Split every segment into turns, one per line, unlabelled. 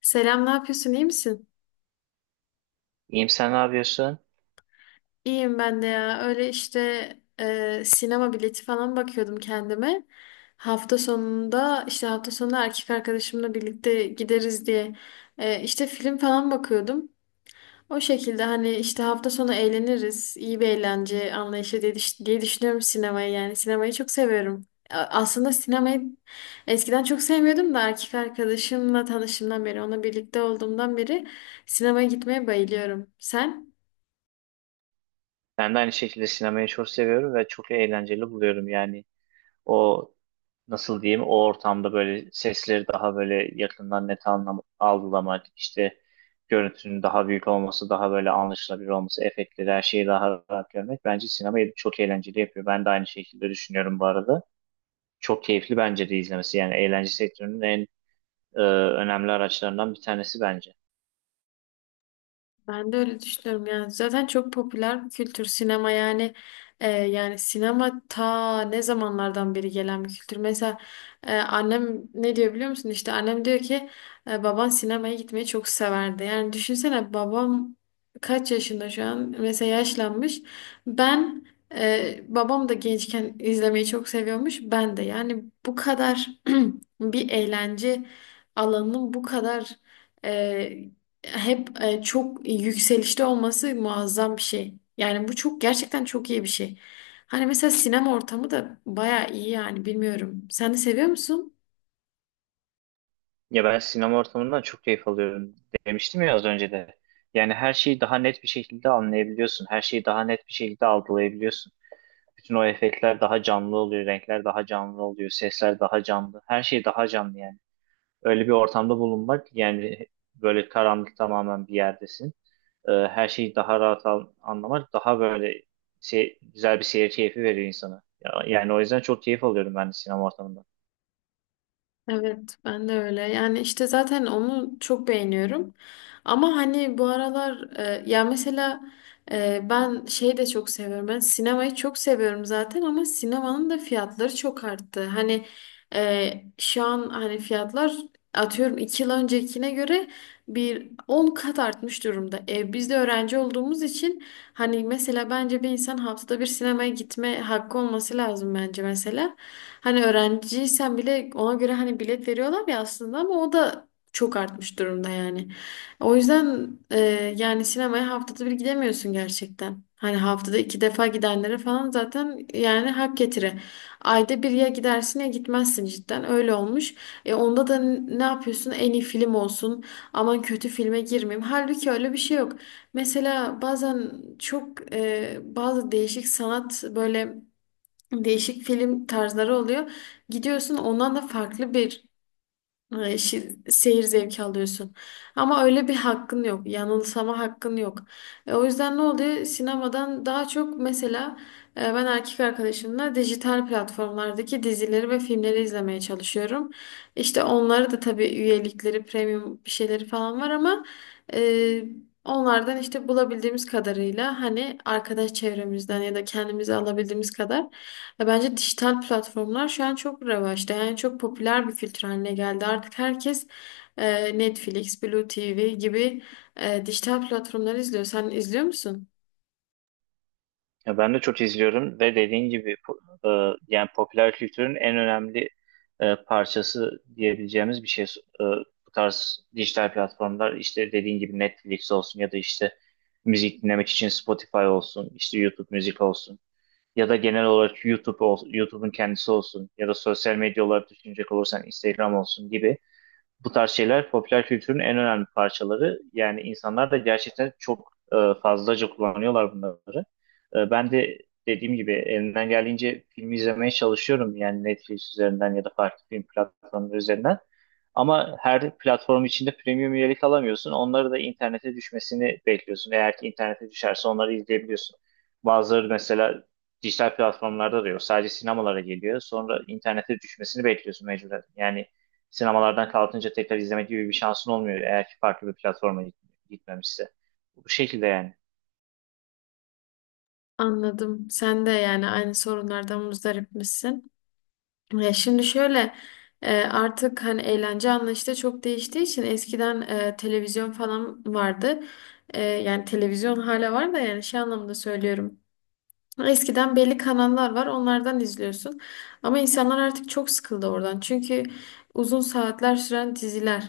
Selam, ne yapıyorsun? İyi misin?
İyiyim, sen ne yapıyorsun?
İyiyim ben de ya. Öyle işte sinema bileti falan bakıyordum kendime. Hafta sonunda işte hafta sonunda erkek arkadaşımla birlikte gideriz diye işte film falan bakıyordum. O şekilde hani işte hafta sonu eğleniriz. İyi bir eğlence anlayışı diye, diye düşünüyorum sinemayı yani. Sinemayı çok seviyorum. Aslında sinemayı eskiden çok sevmiyordum da erkek arkadaşımla tanıştığımdan beri, onunla birlikte olduğumdan beri sinemaya gitmeye bayılıyorum. Sen?
Ben de aynı şekilde sinemayı çok seviyorum ve çok eğlenceli buluyorum. Yani o, nasıl diyeyim, o ortamda böyle sesleri daha böyle yakından net anlam algılamak, işte görüntünün daha büyük olması, daha böyle anlaşılabilir olması, efektleri her şeyi daha rahat görmek bence sinemayı çok eğlenceli yapıyor. Ben de aynı şekilde düşünüyorum bu arada. Çok keyifli bence de izlemesi, yani eğlence sektörünün en e, önemli araçlarından bir tanesi bence.
Ben de öyle düşünüyorum yani zaten çok popüler bir kültür sinema yani yani sinema ta ne zamanlardan beri gelen bir kültür. Mesela annem ne diyor biliyor musun? İşte annem diyor ki baban sinemaya gitmeyi çok severdi. Yani düşünsene babam kaç yaşında şu an mesela yaşlanmış. Ben babam da gençken izlemeyi çok seviyormuş ben de yani bu kadar bir eğlence alanının bu kadar e, hep çok yükselişte olması muazzam bir şey. Yani bu çok gerçekten çok iyi bir şey. Hani mesela sinema ortamı da baya iyi yani bilmiyorum. Sen de seviyor musun?
Ya ben sinema ortamından çok keyif alıyorum, demiştim ya az önce de. Yani her şeyi daha net bir şekilde anlayabiliyorsun. Her şeyi daha net bir şekilde algılayabiliyorsun. Bütün o efektler daha canlı oluyor, renkler daha canlı oluyor, sesler daha canlı. Her şey daha canlı yani. Öyle bir ortamda bulunmak, yani böyle karanlık tamamen bir yerdesin. Her şeyi daha rahat anlamak daha böyle güzel bir seyir keyfi veriyor insana. Yani o yüzden çok keyif alıyorum ben de sinema ortamından.
Evet, ben de öyle. Yani işte zaten onu çok beğeniyorum. Ama hani bu aralar ya mesela ben şeyi de çok seviyorum. Ben sinemayı çok seviyorum zaten ama sinemanın da fiyatları çok arttı. Hani e, şu an hani fiyatlar atıyorum 2 yıl öncekine göre bir 10 kat artmış durumda. Biz de öğrenci olduğumuz için hani mesela bence bir insan haftada bir sinemaya gitme hakkı olması lazım bence mesela. Hani öğrenciysen bile ona göre hani bilet veriyorlar ya aslında ama o da çok artmış durumda yani. O yüzden yani sinemaya haftada bir gidemiyorsun gerçekten. Hani haftada iki defa gidenlere falan zaten yani hak getire. Ayda bir ya gidersin ya gitmezsin cidden öyle olmuş. E onda da ne yapıyorsun? En iyi film olsun. Aman kötü filme girmeyeyim. Halbuki öyle bir şey yok. Mesela bazen çok bazı değişik sanat böyle değişik film tarzları oluyor. Gidiyorsun ondan da farklı bir Ay, seyir zevki alıyorsun. Ama öyle bir hakkın yok. Yanılsama hakkın yok. O yüzden ne oluyor? Sinemadan daha çok mesela ben erkek arkadaşımla dijital platformlardaki dizileri ve filmleri izlemeye çalışıyorum. İşte onları da tabii üyelikleri, premium bir şeyleri falan var ama e, onlardan işte bulabildiğimiz kadarıyla hani arkadaş çevremizden ya da kendimize alabildiğimiz kadar ya bence dijital platformlar şu an çok revaçta. Yani çok popüler bir filtre haline geldi. Artık herkes Netflix, Blue TV gibi dijital platformları izliyor. Sen izliyor musun?
Ya ben de çok izliyorum ve dediğin gibi yani popüler kültürün en önemli parçası diyebileceğimiz bir şey. E, Bu tarz dijital platformlar, işte dediğin gibi Netflix olsun ya da işte müzik dinlemek için Spotify olsun, işte YouTube müzik olsun ya da genel olarak YouTube'un kendisi olsun ya da sosyal medya olarak düşünecek olursan Instagram olsun gibi bu tarz şeyler popüler kültürün en önemli parçaları. Yani insanlar da gerçekten çok fazlaca kullanıyorlar bunları. Ben de dediğim gibi elimden geldiğince film izlemeye çalışıyorum. Yani Netflix üzerinden ya da farklı film platformları üzerinden. Ama her platform içinde premium üyelik alamıyorsun. Onları da internete düşmesini bekliyorsun. Eğer ki internete düşerse onları izleyebiliyorsun. Bazıları mesela dijital platformlarda da yok. Sadece sinemalara geliyor. Sonra internete düşmesini bekliyorsun mecburen. Yani sinemalardan kalkınca tekrar izlemek gibi bir şansın olmuyor eğer ki farklı bir platforma gitmemişse. Bu şekilde yani.
Anladım. Sen de yani aynı sorunlardan muzdarip misin? Şimdi şöyle artık hani eğlence anlayışı da çok değiştiği için eskiden televizyon falan vardı. Yani televizyon hala var da yani şey anlamında söylüyorum. Eskiden belli kanallar var, onlardan izliyorsun. Ama insanlar artık çok sıkıldı oradan. Çünkü uzun saatler süren diziler.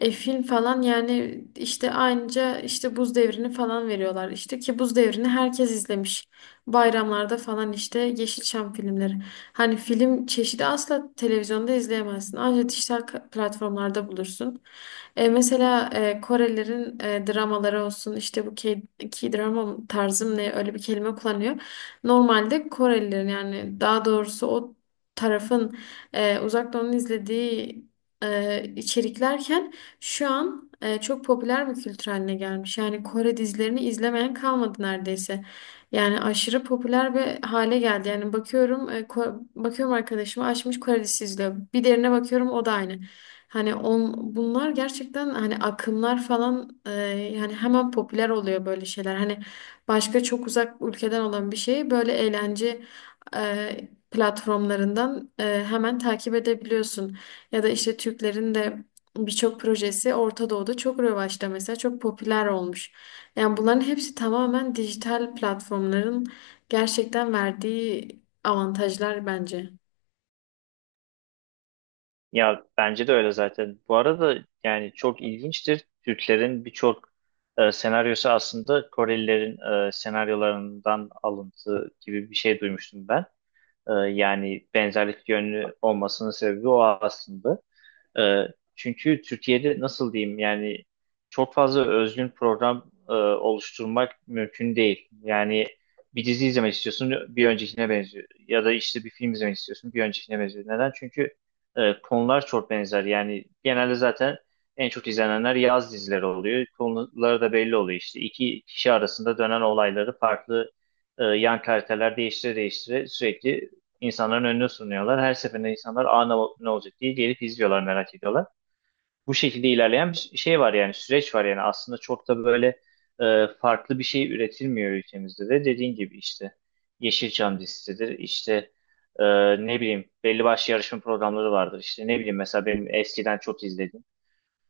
Film falan yani işte aynıca işte Buz Devri'ni falan veriyorlar. İşte ki Buz Devri'ni herkes izlemiş. Bayramlarda falan işte Yeşilçam filmleri. Hani film çeşidi asla televizyonda izleyemezsin. Ancak dijital platformlarda bulursun. Mesela Korelilerin dramaları olsun işte bu K-drama tarzım ne öyle bir kelime kullanıyor. Normalde Korelilerin yani daha doğrusu o tarafın Uzak Doğu'nun izlediği içeriklerken şu an çok popüler bir kültür haline gelmiş. Yani Kore dizilerini izlemeyen kalmadı neredeyse. Yani aşırı popüler bir hale geldi. Yani bakıyorum bakıyorum arkadaşıma açmış Kore dizisi izliyor. Bir derine bakıyorum o da aynı. Hani on, bunlar gerçekten hani akımlar falan yani hemen popüler oluyor böyle şeyler. Hani başka çok uzak ülkeden olan bir şeyi böyle eğlence platformlarından hemen takip edebiliyorsun. Ya da işte Türklerin de birçok projesi Orta Doğu'da çok revaçta mesela çok popüler olmuş. Yani bunların hepsi tamamen dijital platformların gerçekten verdiği avantajlar bence.
Ya bence de öyle zaten. Bu arada yani çok ilginçtir, Türklerin birçok senaryosu aslında Korelilerin senaryolarından alıntı gibi bir şey duymuştum ben. Yani benzerlik yönlü olmasının sebebi o aslında. E, Çünkü Türkiye'de nasıl diyeyim yani çok fazla özgün program oluşturmak mümkün değil. Yani bir dizi izlemek istiyorsun, bir öncekine benziyor. Ya da işte bir film izlemek istiyorsun, bir öncekine benziyor. Neden? Çünkü konular çok benzer. Yani genelde zaten en çok izlenenler yaz dizileri oluyor. Konuları da belli oluyor işte. İki kişi arasında dönen olayları farklı yan karakterler değiştire değiştire sürekli insanların önüne sunuyorlar. Her seferinde insanlar, aa, ne olacak diye gelip izliyorlar, merak ediyorlar. Bu şekilde ilerleyen bir şey var, yani süreç var. Yani aslında çok da böyle farklı bir şey üretilmiyor ülkemizde de, dediğin gibi işte Yeşilçam dizisidir, işte e, ne bileyim, belli başlı yarışma programları vardır, işte ne bileyim, mesela benim eskiden çok izlediğim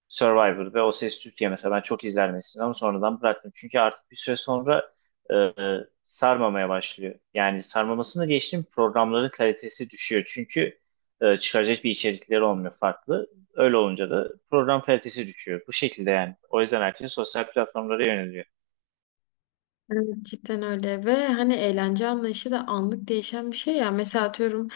Survivor ve O Ses Türkiye mesela, ben çok izlerdim eskiden ama sonradan bıraktım. Çünkü artık bir süre sonra e, e, sarmamaya başlıyor. Yani sarmamasını geçtim, programların kalitesi düşüyor. Çünkü çıkaracak bir içerikleri olmuyor farklı. Öyle olunca da program kalitesi düşüyor. Bu şekilde yani. O yüzden herkes sosyal platformlara yöneliyor.
Evet, cidden öyle ve hani eğlence anlayışı da anlık değişen bir şey ya. Mesela atıyorum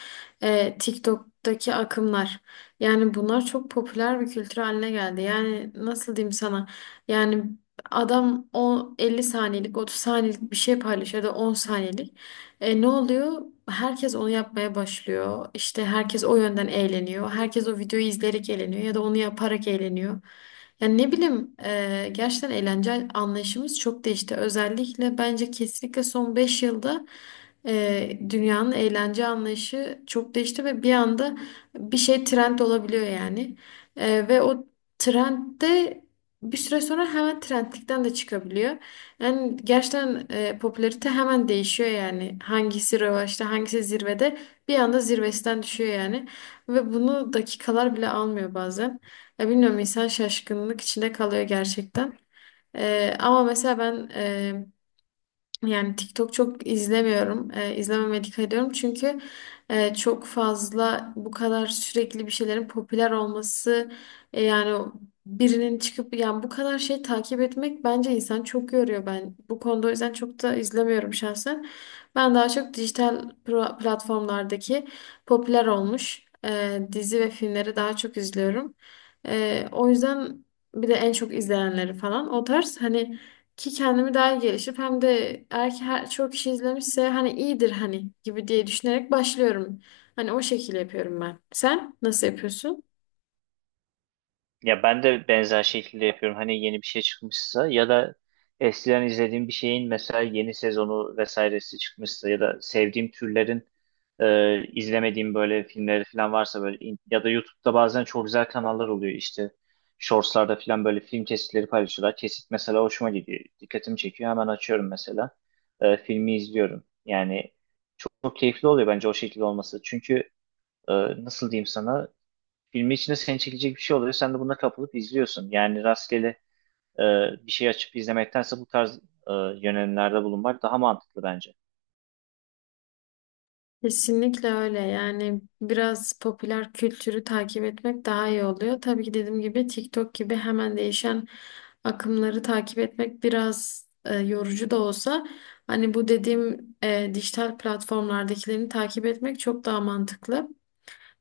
TikTok'taki akımlar. Yani bunlar çok popüler bir kültür haline geldi. Yani nasıl diyeyim sana? Yani adam o 50 saniyelik, 30 saniyelik bir şey paylaşıyor ya da 10 saniyelik. Ne oluyor? Herkes onu yapmaya başlıyor. İşte herkes o yönden eğleniyor. Herkes o videoyu izleyerek eğleniyor ya da onu yaparak eğleniyor. Yani ne bileyim gerçekten eğlence anlayışımız çok değişti. Özellikle bence kesinlikle son 5 yılda dünyanın eğlence anlayışı çok değişti ve bir anda bir şey trend olabiliyor yani. Ve o trend bir süre sonra hemen trendlikten de çıkabiliyor. Yani gerçekten popülarite hemen değişiyor yani. Hangisi revaçta, hangisi zirvede bir anda zirvesinden düşüyor yani. Ve bunu dakikalar bile almıyor bazen. Ya bilmiyorum insan şaşkınlık içinde kalıyor gerçekten. Ama mesela ben yani TikTok çok izlemiyorum. İzlememeye dikkat ediyorum. Çünkü çok fazla bu kadar sürekli bir şeylerin popüler olması yani o birinin çıkıp yani bu kadar şey takip etmek bence insan çok yoruyor ben. Bu konuda o yüzden çok da izlemiyorum şahsen. Ben daha çok dijital platformlardaki popüler olmuş dizi ve filmleri daha çok izliyorum. O yüzden bir de en çok izleyenleri falan o tarz hani ki kendimi daha iyi gelişip hem de eğer ki her, çok kişi izlemişse hani iyidir hani gibi diye düşünerek başlıyorum. Hani o şekilde yapıyorum ben. Sen nasıl yapıyorsun?
Ya ben de benzer şekilde yapıyorum. Hani yeni bir şey çıkmışsa ya da eskiden izlediğim bir şeyin mesela yeni sezonu vesairesi çıkmışsa ya da sevdiğim türlerin izlemediğim böyle filmleri falan varsa, böyle ya da YouTube'da bazen çok güzel kanallar oluyor, işte Shorts'larda falan böyle film kesitleri paylaşıyorlar. Kesit mesela hoşuma gidiyor, dikkatimi çekiyor, hemen açıyorum mesela. Filmi izliyorum. Yani çok keyifli oluyor bence o şekilde olması. Çünkü e, nasıl diyeyim sana, filmi içinde seni çekecek bir şey oluyor. Sen de buna kapılıp izliyorsun. Yani rastgele e, bir şey açıp izlemektense bu tarz e, yönelimlerde bulunmak daha mantıklı bence.
Kesinlikle öyle. Yani biraz popüler kültürü takip etmek daha iyi oluyor. Tabii ki dediğim gibi TikTok gibi hemen değişen akımları takip etmek biraz yorucu da olsa hani bu dediğim dijital platformlardakilerini takip etmek çok daha mantıklı.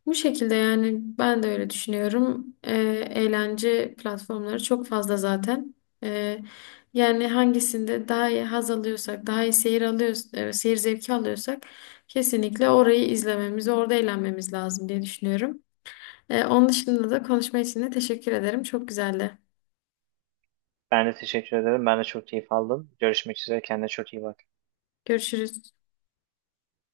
Bu şekilde yani ben de öyle düşünüyorum. Eğlence platformları çok fazla zaten. Ee, Yani hangisinde daha iyi haz alıyorsak, daha iyi seyir alıyoruz, seyir zevki alıyorsak kesinlikle orayı izlememiz, orada eğlenmemiz lazım diye düşünüyorum. Onun dışında da konuşma için de teşekkür ederim. Çok güzeldi.
Ben de teşekkür ederim. Ben de çok keyif aldım. Görüşmek üzere. Kendine çok iyi bak.
Görüşürüz.